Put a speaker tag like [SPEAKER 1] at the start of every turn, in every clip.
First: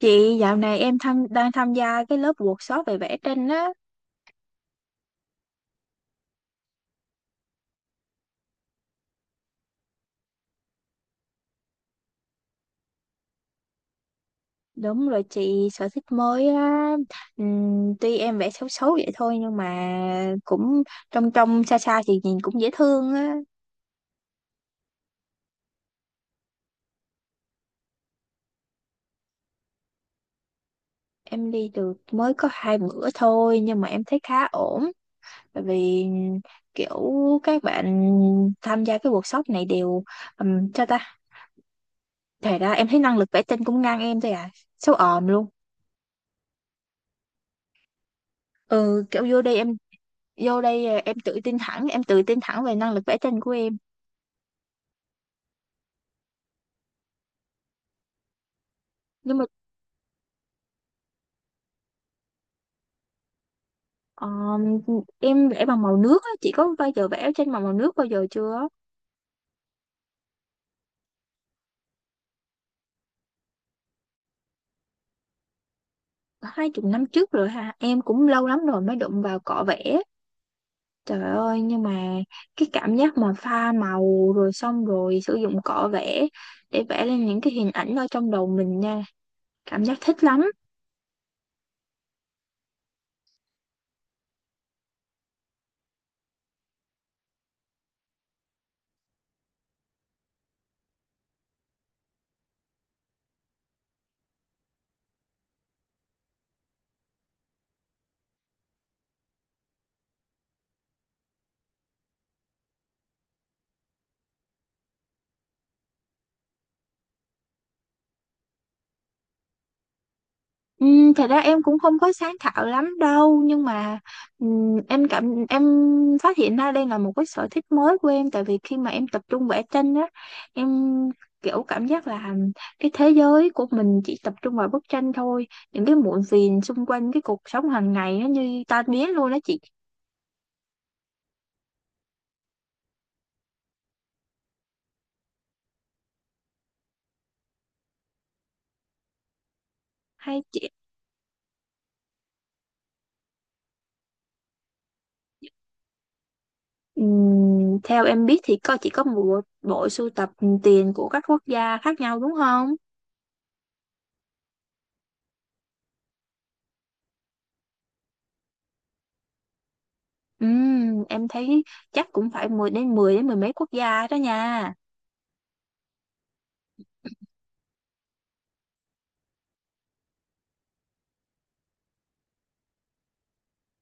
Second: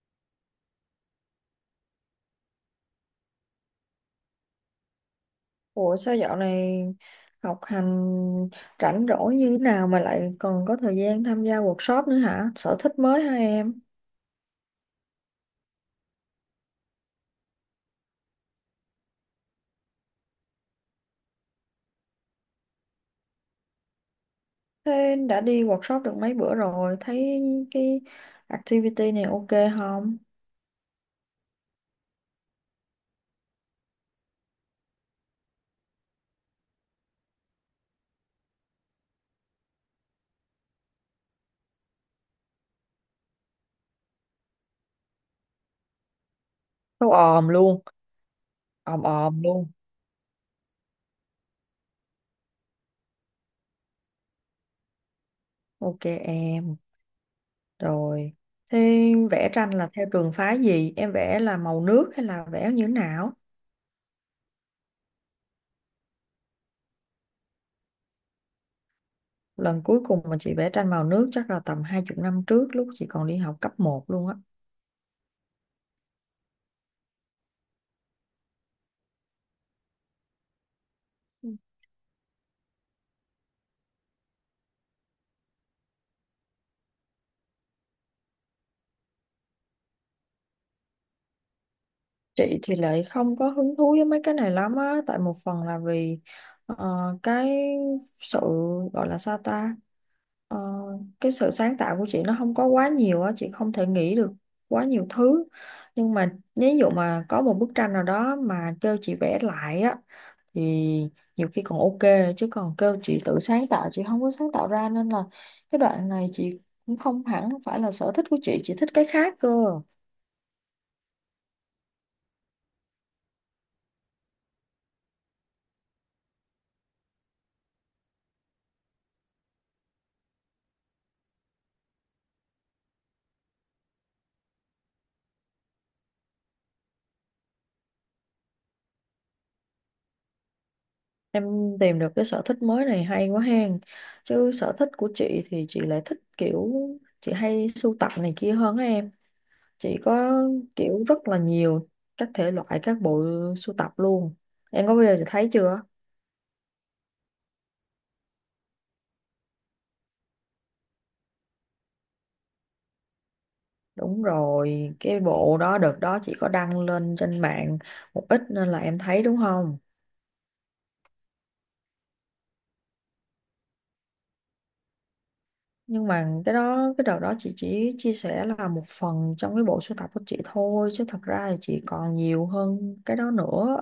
[SPEAKER 1] Chị dạo này em tham, đang tham gia cái lớp workshop về vẽ tranh á.
[SPEAKER 2] Ủa sao dạo này học hành rảnh rỗi như thế nào mà lại còn có thời gian tham gia workshop nữa hả? Sở thích mới hả em?
[SPEAKER 1] Đúng rồi chị, sở thích mới á. Tuy em vẽ xấu xấu vậy thôi nhưng mà cũng trong trong xa xa thì nhìn cũng dễ thương á.
[SPEAKER 2] Thế đã đi workshop được mấy bữa rồi, thấy cái activity này ok không?
[SPEAKER 1] Em đi được mới có hai bữa thôi nhưng mà em thấy khá ổn. Bởi vì kiểu các bạn tham gia cái workshop này đều cho ta. Thật ra em thấy năng lực vẽ tranh cũng ngang em thôi à. Xấu òm luôn.
[SPEAKER 2] Đâu òm luôn, òm
[SPEAKER 1] Ừ, kiểu
[SPEAKER 2] òm
[SPEAKER 1] vô đây
[SPEAKER 2] luôn.
[SPEAKER 1] em tự tin thẳng về năng lực vẽ tranh của em,
[SPEAKER 2] Ok em, rồi. Thế
[SPEAKER 1] nhưng mà
[SPEAKER 2] vẽ tranh là theo trường phái gì? Em vẽ là màu nước hay là vẽ như thế nào?
[SPEAKER 1] ờ, em vẽ bằng màu nước á. Chị có bao giờ vẽ tranh bằng màu nước bao giờ chưa?
[SPEAKER 2] Lần cuối cùng mà chị vẽ tranh màu nước chắc là tầm hai chục năm trước lúc chị còn đi học cấp một luôn á.
[SPEAKER 1] Hai chục năm trước rồi hả? Em cũng lâu lắm rồi mới đụng vào cọ vẽ. Trời ơi, nhưng mà cái cảm giác mà pha màu rồi xong rồi sử dụng cọ vẽ để vẽ lên những cái hình ảnh ở trong đầu mình nha, cảm giác thích lắm.
[SPEAKER 2] Chị thì lại không có hứng thú với mấy cái này lắm á, tại một phần là vì ờ, cái sự gọi là sao ta, Ờ, cái sự sáng tạo của chị nó không có quá nhiều á, chị không thể nghĩ được quá nhiều thứ. Nhưng mà ví dụ mà có một bức tranh nào đó mà kêu chị vẽ lại á, thì nhiều khi còn ok, chứ còn kêu chị tự sáng tạo, chị không có sáng tạo ra nên là cái đoạn này chị cũng không hẳn phải là sở thích của chị thích cái khác cơ.
[SPEAKER 1] Ừ, thật ra em cũng không có sáng tạo lắm đâu, nhưng mà em cảm em phát hiện ra đây là một cái sở thích mới của em. Tại vì khi mà em tập trung vẽ tranh á, em kiểu cảm giác là cái thế giới của mình chỉ tập trung vào bức tranh thôi, những cái muộn phiền xung quanh cái cuộc sống hàng ngày nó như tan biến luôn đó chị.
[SPEAKER 2] Em tìm được cái sở thích mới này hay quá hen. Chứ sở thích của chị thì chị lại thích kiểu chị hay sưu tập này kia hơn á em. Chị có
[SPEAKER 1] Hay chị,
[SPEAKER 2] kiểu rất là nhiều các thể loại, các bộ sưu tập luôn. Em có bao giờ chị thấy chưa?
[SPEAKER 1] theo em biết thì có chỉ có một bộ sưu tập tiền của các quốc gia khác nhau đúng không?
[SPEAKER 2] Đúng rồi, cái bộ đó đợt đó chị có đăng lên trên mạng một ít nên là em thấy đúng không?
[SPEAKER 1] Em thấy chắc cũng phải mười mấy quốc gia đó nha.
[SPEAKER 2] Nhưng mà cái đó cái đợt đó chị chỉ chia sẻ là một phần trong cái bộ sưu tập của chị thôi chứ thật ra thì chị còn nhiều hơn cái đó nữa.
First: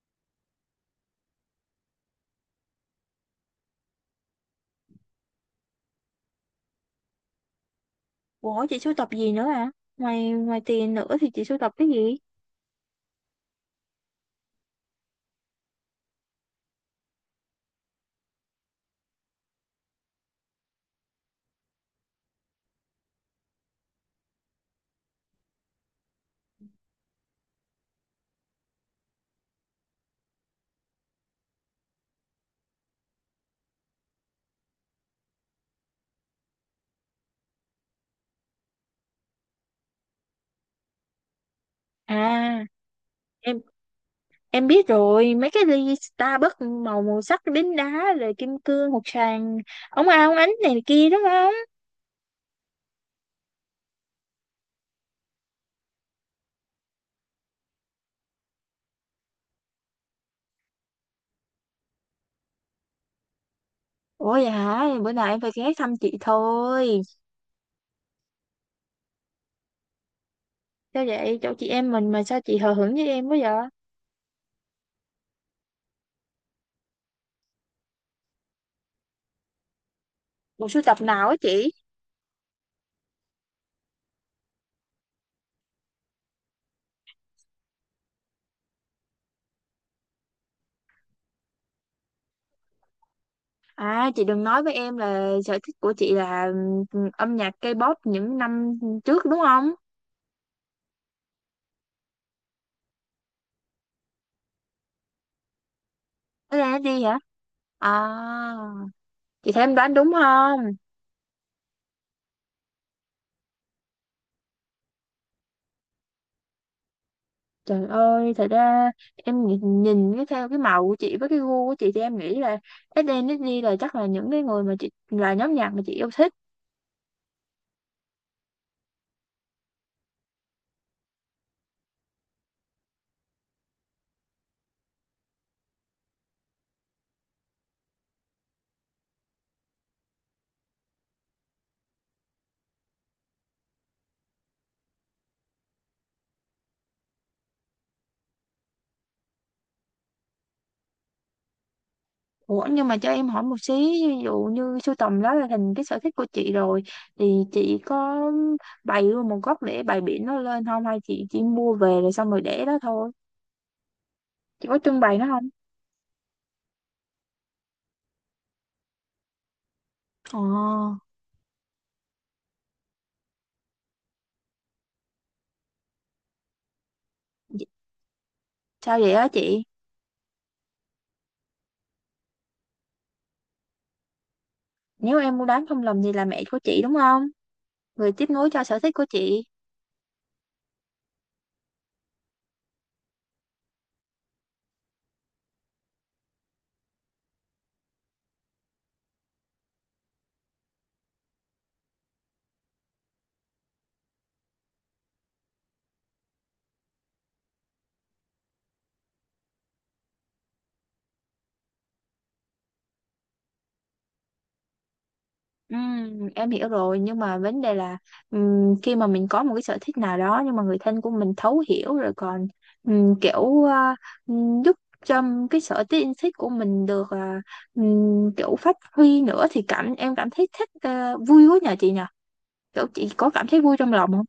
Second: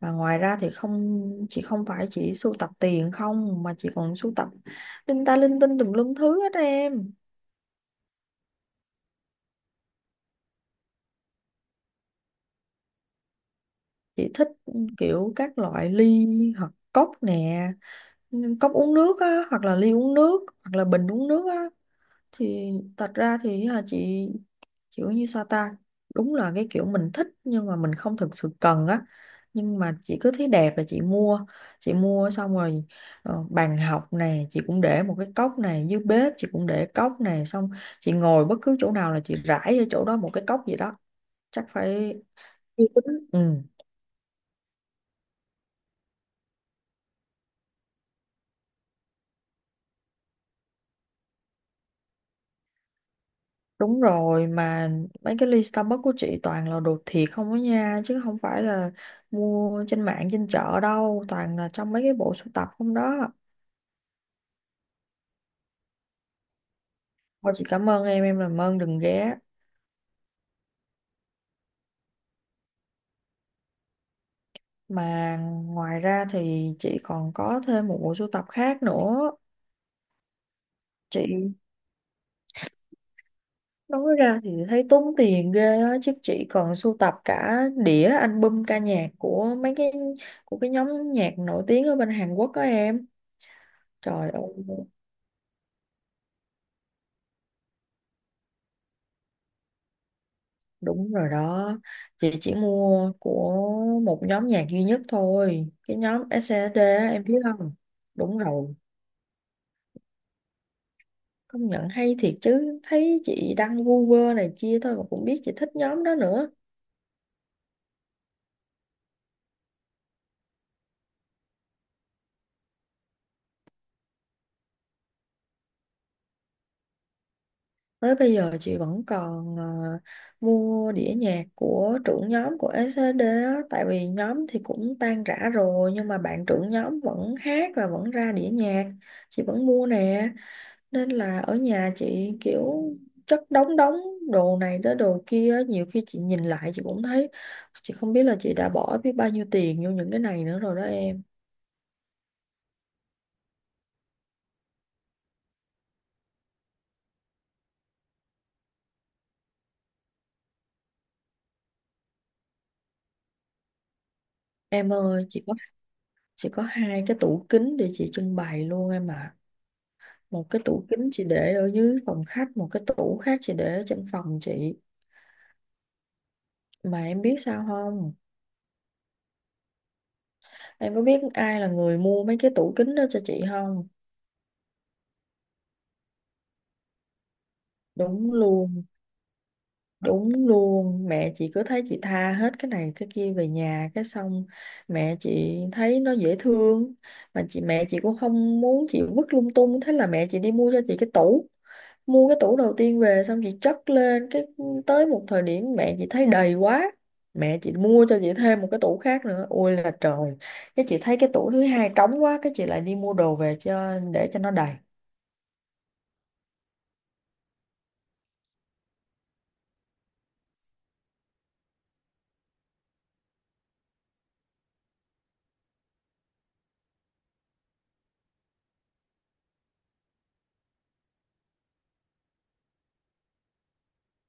[SPEAKER 2] Và ngoài ra thì không, chị không phải chỉ sưu tập tiền không mà chị còn sưu tập linh ta linh tinh tùm lum thứ hết em.
[SPEAKER 1] Ủa chị sưu tập gì nữa à? Ngoài ngoài tiền nữa thì chị sưu tập cái gì?
[SPEAKER 2] Chị thích kiểu các loại ly hoặc cốc nè, cốc uống nước á, hoặc là ly uống nước, hoặc là bình uống nước á. Thì thật ra thì à, chị kiểu như sao ta, đúng là cái kiểu mình thích nhưng mà mình không thực sự cần á, nhưng mà chị cứ thấy đẹp là chị mua. Chị mua xong rồi bàn học này chị cũng để một cái cốc, này dưới bếp chị cũng để cốc, này xong chị ngồi bất cứ chỗ nào là chị rải ở chỗ đó một cái cốc gì đó. Chắc phải
[SPEAKER 1] À,
[SPEAKER 2] uy tín ừ.
[SPEAKER 1] em em biết rồi, mấy cái ly Starbucks màu màu sắc đính đá rồi kim cương, hột xoàn, ống ao ống ánh này kia đúng không?
[SPEAKER 2] Đúng rồi, mà mấy cái ly Starbucks của chị toàn là đồ thiệt không á nha, chứ không phải là mua trên mạng trên chợ đâu, toàn là trong mấy cái bộ sưu tập không đó.
[SPEAKER 1] Ủa vậy hả? Bữa nào em phải ghé thăm chị thôi.
[SPEAKER 2] Thôi chị cảm ơn em làm ơn đừng ghé.
[SPEAKER 1] Sao vậy? Chỗ chị em mình mà sao chị hờ hững với em quá vậy?
[SPEAKER 2] Mà ngoài ra thì chị còn có thêm một bộ sưu tập khác nữa.
[SPEAKER 1] Bộ sưu tập nào á
[SPEAKER 2] Chị
[SPEAKER 1] chị?
[SPEAKER 2] nói ra thì thấy tốn tiền ghê á, chứ chị còn sưu tập cả đĩa album ca nhạc của mấy cái, của cái nhóm nhạc nổi tiếng ở bên Hàn Quốc đó em.
[SPEAKER 1] À chị
[SPEAKER 2] Trời ơi.
[SPEAKER 1] đừng nói với em là sở thích của chị là âm nhạc K-pop những năm trước đúng không?
[SPEAKER 2] Đúng rồi đó, chị chỉ mua của một nhóm nhạc duy nhất thôi, cái nhóm
[SPEAKER 1] Thế là nó
[SPEAKER 2] SNSD
[SPEAKER 1] đi
[SPEAKER 2] á,
[SPEAKER 1] hả?
[SPEAKER 2] em biết không? Đúng
[SPEAKER 1] À
[SPEAKER 2] rồi,
[SPEAKER 1] chị thấy em đoán đúng không?
[SPEAKER 2] công nhận hay thiệt chứ, thấy chị đăng vu vơ này kia thôi mà cũng biết chị thích nhóm đó nữa.
[SPEAKER 1] Trời ơi, thật ra em nhìn cái theo cái màu của chị với cái gu của chị thì em nghĩ là SNSD là chắc là những cái người mà chị, là nhóm nhạc mà chị yêu thích.
[SPEAKER 2] Tới bây giờ chị vẫn còn mua đĩa nhạc của trưởng nhóm của SNSD á, tại vì nhóm thì cũng tan rã rồi nhưng mà bạn trưởng nhóm vẫn hát và vẫn ra đĩa nhạc, chị vẫn mua nè. Nên là ở nhà chị kiểu chất đống, đống đồ này tới đồ kia á, nhiều khi chị nhìn lại chị cũng thấy chị không biết là chị đã bỏ biết bao nhiêu tiền vô những cái này nữa rồi đó em.
[SPEAKER 1] Ủa nhưng mà cho em hỏi một xí, ví dụ như sưu tầm đó là thành cái sở thích của chị rồi, thì chị có bày luôn một góc để bày biển nó lên không, hay chị chỉ mua về rồi xong rồi để đó thôi? Chị có
[SPEAKER 2] Em
[SPEAKER 1] trưng bày
[SPEAKER 2] ơi
[SPEAKER 1] nó
[SPEAKER 2] chị
[SPEAKER 1] không?
[SPEAKER 2] có, chị có hai cái tủ kính để chị trưng bày luôn em ạ.
[SPEAKER 1] Ồ,
[SPEAKER 2] Một cái tủ kính chị để ở dưới phòng khách, một cái tủ khác chị để ở trên phòng chị. Mà em biết sao không,
[SPEAKER 1] sao vậy á chị?
[SPEAKER 2] em có biết ai là người mua mấy cái tủ kính đó cho chị không?
[SPEAKER 1] Nếu em mua bán không lầm thì là mẹ của chị đúng không? Người tiếp
[SPEAKER 2] Đúng
[SPEAKER 1] nối cho sở
[SPEAKER 2] luôn.
[SPEAKER 1] thích của chị.
[SPEAKER 2] Đúng luôn, mẹ chị cứ thấy chị tha hết cái này cái kia về nhà, cái xong mẹ chị thấy nó dễ thương, mà mẹ chị cũng không muốn chị vứt lung tung, thế là mẹ chị đi mua cho chị cái tủ. Mua cái tủ đầu tiên về xong chị chất lên, cái tới một thời điểm mẹ chị thấy đầy quá, mẹ chị mua cho chị thêm một cái tủ khác nữa. Ôi là trời, cái chị thấy cái tủ thứ hai trống quá, cái chị lại đi mua đồ về cho, để cho nó đầy.
[SPEAKER 1] Em hiểu rồi, nhưng mà vấn đề là khi mà mình có một cái sở thích nào đó nhưng mà người thân của mình thấu hiểu rồi còn ừm, kiểu à, giúp cho cái sở thích yêu thích của mình được kiểu phát huy nữa thì cảm thấy thích, à, vui quá. Nhờ chị nhờ kiểu chị có cảm thấy vui trong lòng không?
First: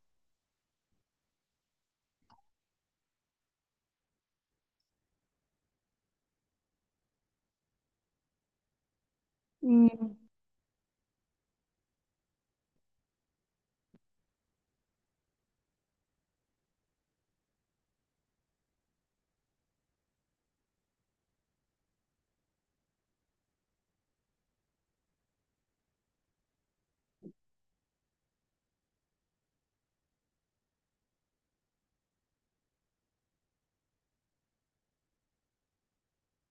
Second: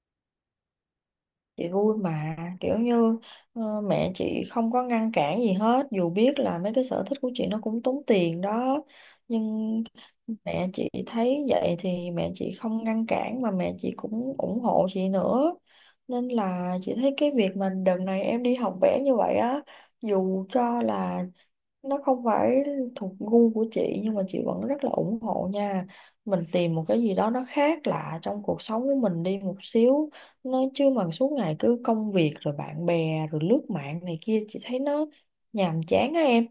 [SPEAKER 2] Chị vui mà, kiểu như mẹ chị không có ngăn cản gì hết dù biết là mấy cái sở thích của chị nó cũng tốn tiền đó, nhưng
[SPEAKER 1] Ừm.
[SPEAKER 2] mẹ chị thấy vậy thì mẹ chị không ngăn cản mà mẹ chị cũng ủng hộ chị nữa. Nên là chị thấy cái việc mà đợt này em đi học vẽ như vậy á, dù cho là nó không phải thuộc gu của chị nhưng mà chị vẫn rất là ủng hộ nha. Mình tìm một cái gì đó nó khác lạ trong cuộc sống của mình đi một xíu, nó chứ mà suốt ngày cứ công việc rồi bạn bè rồi lướt mạng này kia chị thấy nó nhàm chán á em.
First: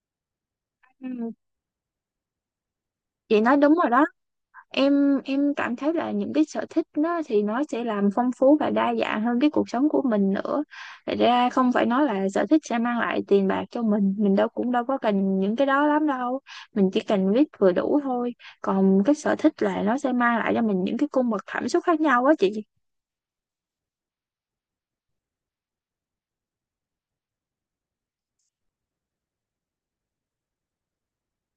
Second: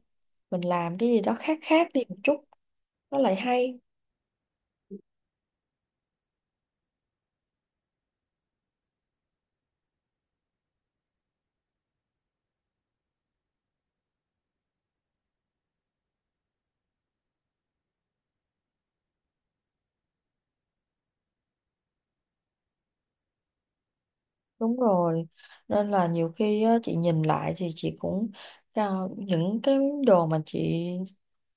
[SPEAKER 2] Mình làm cái gì
[SPEAKER 1] Ừm,
[SPEAKER 2] đó khác khác đi một chút nó lại
[SPEAKER 1] chị nói đúng
[SPEAKER 2] hay.
[SPEAKER 1] rồi đó. Em cảm thấy là những cái sở thích nó thì nó sẽ làm phong phú và đa dạng hơn cái cuộc sống của mình nữa. Thật ra không phải nói là sở thích sẽ mang lại tiền bạc cho mình. Mình đâu cũng đâu có cần những cái đó lắm đâu, mình chỉ cần biết vừa đủ thôi. Còn cái sở thích là nó sẽ mang lại cho mình những cái cung bậc cảm xúc khác nhau á chị.
[SPEAKER 2] Đúng rồi, nên là nhiều khi á, chị nhìn lại thì chị cũng à, những cái đồ mà chị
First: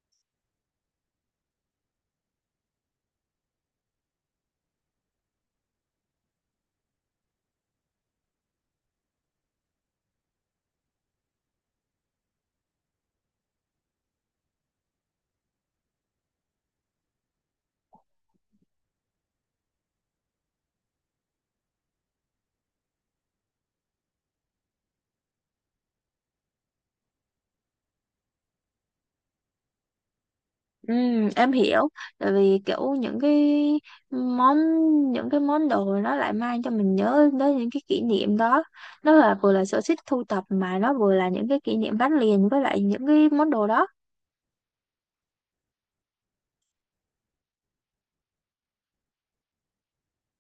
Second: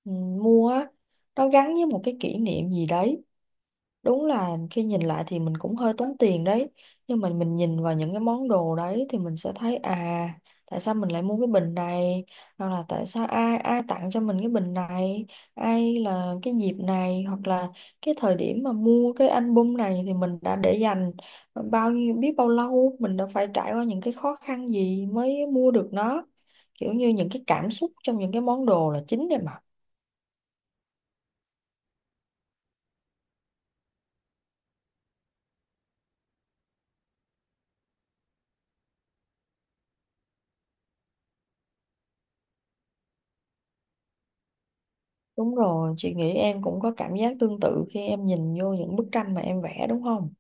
[SPEAKER 2] mua á, nó gắn với một cái kỷ niệm gì đấy. Đúng là khi nhìn lại thì mình cũng hơi tốn tiền đấy, nhưng mà mình nhìn vào những cái món đồ đấy thì mình sẽ thấy à, tại sao mình lại mua cái bình này, hoặc là tại sao ai ai tặng cho mình cái bình này, ai là cái dịp này, hoặc là cái thời điểm mà mua cái album này, thì mình đã để dành bao nhiêu, biết bao lâu, mình đã phải trải qua những cái khó khăn gì mới mua được nó. Kiểu như những cái cảm xúc trong những cái món đồ là chính đấy mà.
[SPEAKER 1] Ừ, em hiểu, tại vì kiểu món những cái món đồ nó lại mang cho mình nhớ đến những cái kỷ niệm đó. Nó là vừa là sở thích thu tập mà nó vừa là những cái kỷ niệm gắn liền với lại những cái món đồ đó.
[SPEAKER 2] Đúng rồi, chị nghĩ em cũng có cảm giác tương tự khi em nhìn vô những bức tranh mà em vẽ đúng không?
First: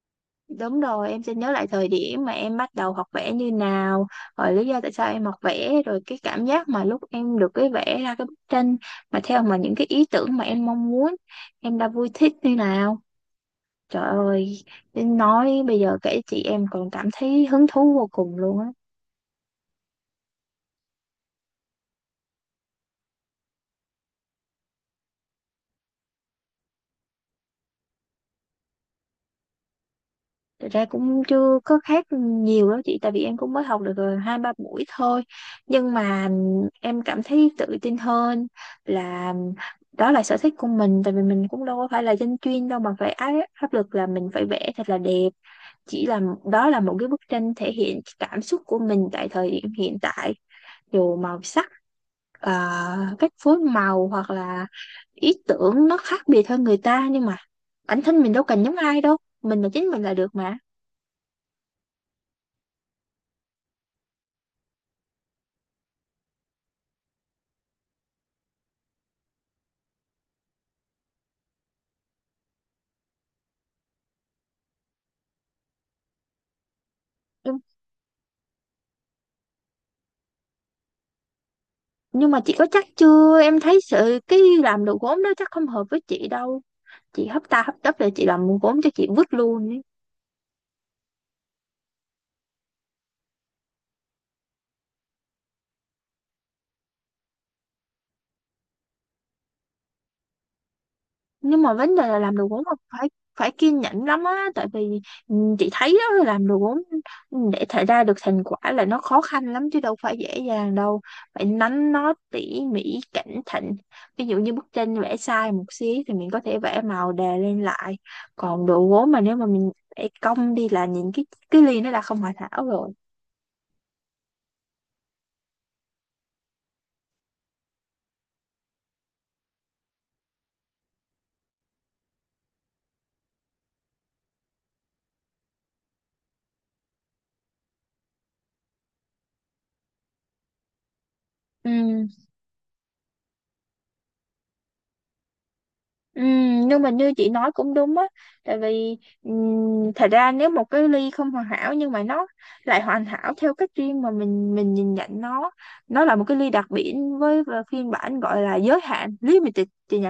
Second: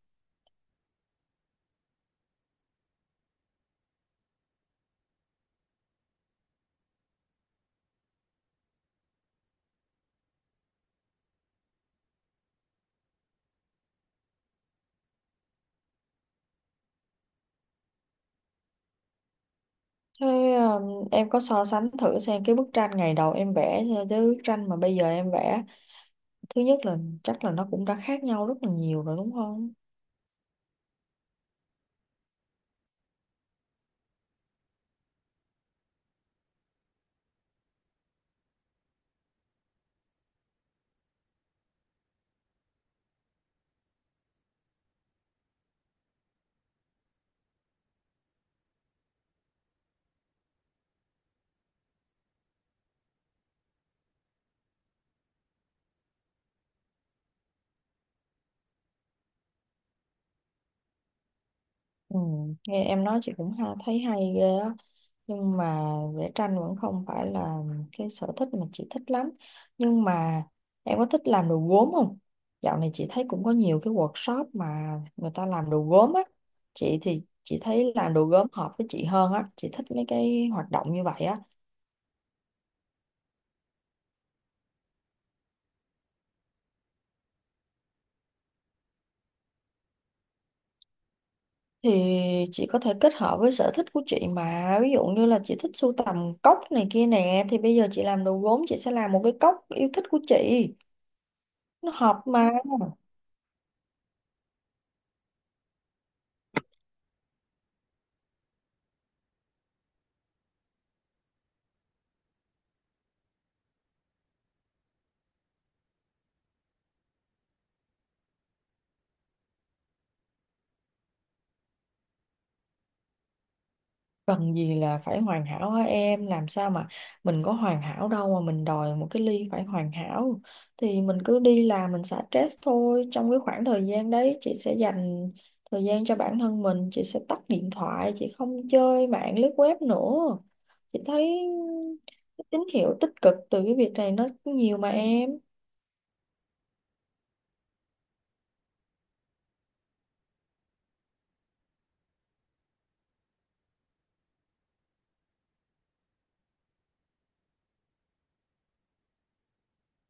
[SPEAKER 1] Đúng rồi, em sẽ nhớ lại thời điểm mà em bắt đầu học vẽ như nào, rồi lý do tại sao em học vẽ, rồi cái cảm giác mà lúc em được cái vẽ ra cái bức tranh mà theo mà những cái ý tưởng mà em mong muốn, em đã vui thích như nào. Trời ơi, đến nói bây giờ kể chị em còn cảm thấy hứng thú vô cùng luôn á.
[SPEAKER 2] Thế em có so sánh thử xem cái bức tranh ngày đầu em vẽ so với bức tranh mà bây giờ em vẽ. Thứ nhất là chắc là nó cũng đã khác nhau rất là nhiều rồi đúng không?
[SPEAKER 1] Thật ra cũng chưa có khác nhiều đó chị, tại vì em cũng mới học được hai ba buổi thôi. Nhưng mà em cảm thấy tự tin hơn là đó là sở thích của mình, tại vì mình cũng đâu có phải là dân chuyên đâu mà phải áp áp lực là mình phải vẽ thật là đẹp. Chỉ là đó là một cái bức tranh thể hiện cảm xúc của mình tại thời điểm hiện tại, dù màu sắc, cách phối màu, hoặc là ý tưởng nó khác biệt hơn người ta, nhưng mà bản thân mình đâu cần giống ai đâu, mình là chính mình là được mà.
[SPEAKER 2] Ừ, nghe em nói chị cũng ha, thấy hay ghê á. Nhưng mà vẽ tranh vẫn không phải là cái sở thích mà chị thích lắm. Nhưng mà em có thích làm đồ gốm không? Dạo này chị thấy cũng có nhiều cái workshop mà người ta làm đồ gốm á, chị thì chị
[SPEAKER 1] nhưng,
[SPEAKER 2] thấy làm đồ gốm hợp với chị hơn á, chị thích mấy cái hoạt động như vậy á.
[SPEAKER 1] nhưng mà chị có chắc chưa? Em thấy sự cái làm đồ gốm đó chắc không hợp với chị đâu. Chị hấp tấp rồi chị làm gốm cho chị vứt luôn ấy.
[SPEAKER 2] Thì chị có thể kết hợp với sở thích của chị mà, ví dụ như là chị thích sưu tầm cốc này kia nè, thì bây giờ chị làm đồ gốm chị sẽ làm một cái cốc yêu thích của chị,
[SPEAKER 1] Nhưng mà
[SPEAKER 2] nó
[SPEAKER 1] vấn đề là
[SPEAKER 2] hợp
[SPEAKER 1] làm đồ
[SPEAKER 2] mà.
[SPEAKER 1] gốm là phải phải kiên nhẫn lắm á, tại vì ừ, chị thấy đó, làm đồ gốm ừ, để thể ra được thành quả là nó khó khăn lắm chứ đâu phải dễ dàng đâu, phải nắn nót tỉ mỉ cẩn thận. Ví dụ như bức tranh vẽ sai một xí thì mình có thể vẽ màu đè lên lại, còn đồ gốm mà nếu mà mình vẽ cong đi là nhìn cái ly nó đã không hoàn hảo rồi.
[SPEAKER 2] Cần gì là phải hoàn hảo hả em, làm sao mà mình có hoàn hảo đâu mà mình đòi một cái ly phải hoàn hảo. Thì mình cứ đi làm mình xả stress thôi, trong cái khoảng thời gian đấy chị sẽ dành thời gian cho bản thân mình, chị sẽ tắt điện thoại, chị không chơi mạng lướt web nữa. Chị thấy
[SPEAKER 1] Ừ.
[SPEAKER 2] cái tín hiệu tích cực từ cái việc này nó nhiều mà em.
[SPEAKER 1] Ừ, nhưng mà như chị nói cũng đúng á, tại vì thật ra nếu một cái ly không hoàn hảo nhưng mà nó lại hoàn hảo theo cách riêng mà mình nhìn nhận nó là một cái ly đặc biệt với và phiên bản gọi là giới hạn limited chị nhỉ.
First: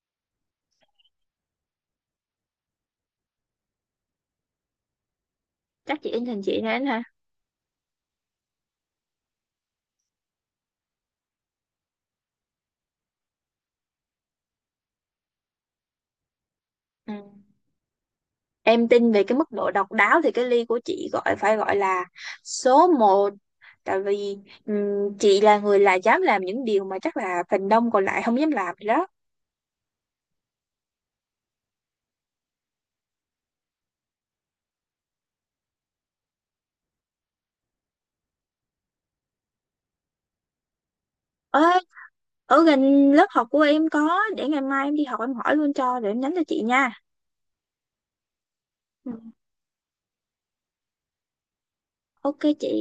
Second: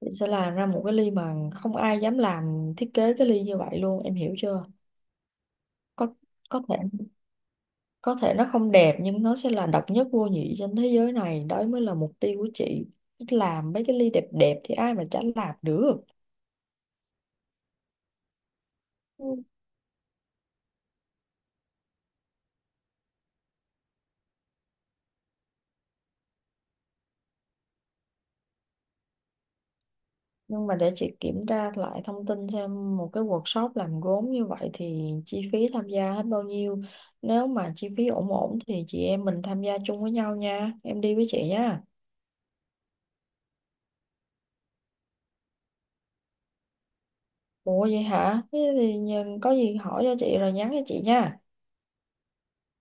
[SPEAKER 2] Chị sẽ làm ra một cái ly mà không ai dám làm, thiết kế cái ly như vậy luôn, em hiểu chưa?
[SPEAKER 1] Chắc chị
[SPEAKER 2] Có,
[SPEAKER 1] in thành chị
[SPEAKER 2] có thể,
[SPEAKER 1] này ha.
[SPEAKER 2] có thể nó không đẹp nhưng nó sẽ là độc nhất vô nhị trên thế giới này, đó mới là mục tiêu của chị. Làm mấy cái ly đẹp đẹp thì ai mà chả làm được.
[SPEAKER 1] Ừ. Em tin về
[SPEAKER 2] Ừ.
[SPEAKER 1] cái mức độ độc đáo thì cái ly của chị gọi phải gọi là số một, tại vì chị là người là dám làm những điều mà chắc là phần đông còn lại không dám làm đó.
[SPEAKER 2] Nhưng mà để chị kiểm tra lại thông tin xem một cái workshop làm gốm như vậy thì chi phí tham gia hết bao nhiêu, nếu mà chi phí ổn ổn thì chị em mình tham gia chung với nhau nha, em đi với chị
[SPEAKER 1] Ê,
[SPEAKER 2] nha.
[SPEAKER 1] ở gần lớp học của em có để ngày mai em đi học em hỏi luôn cho rồi em nhắn cho chị nha.
[SPEAKER 2] Ủa vậy hả, thế thì
[SPEAKER 1] Ừ.
[SPEAKER 2] có gì hỏi cho chị rồi nhắn cho chị nha.
[SPEAKER 1] Ok chị.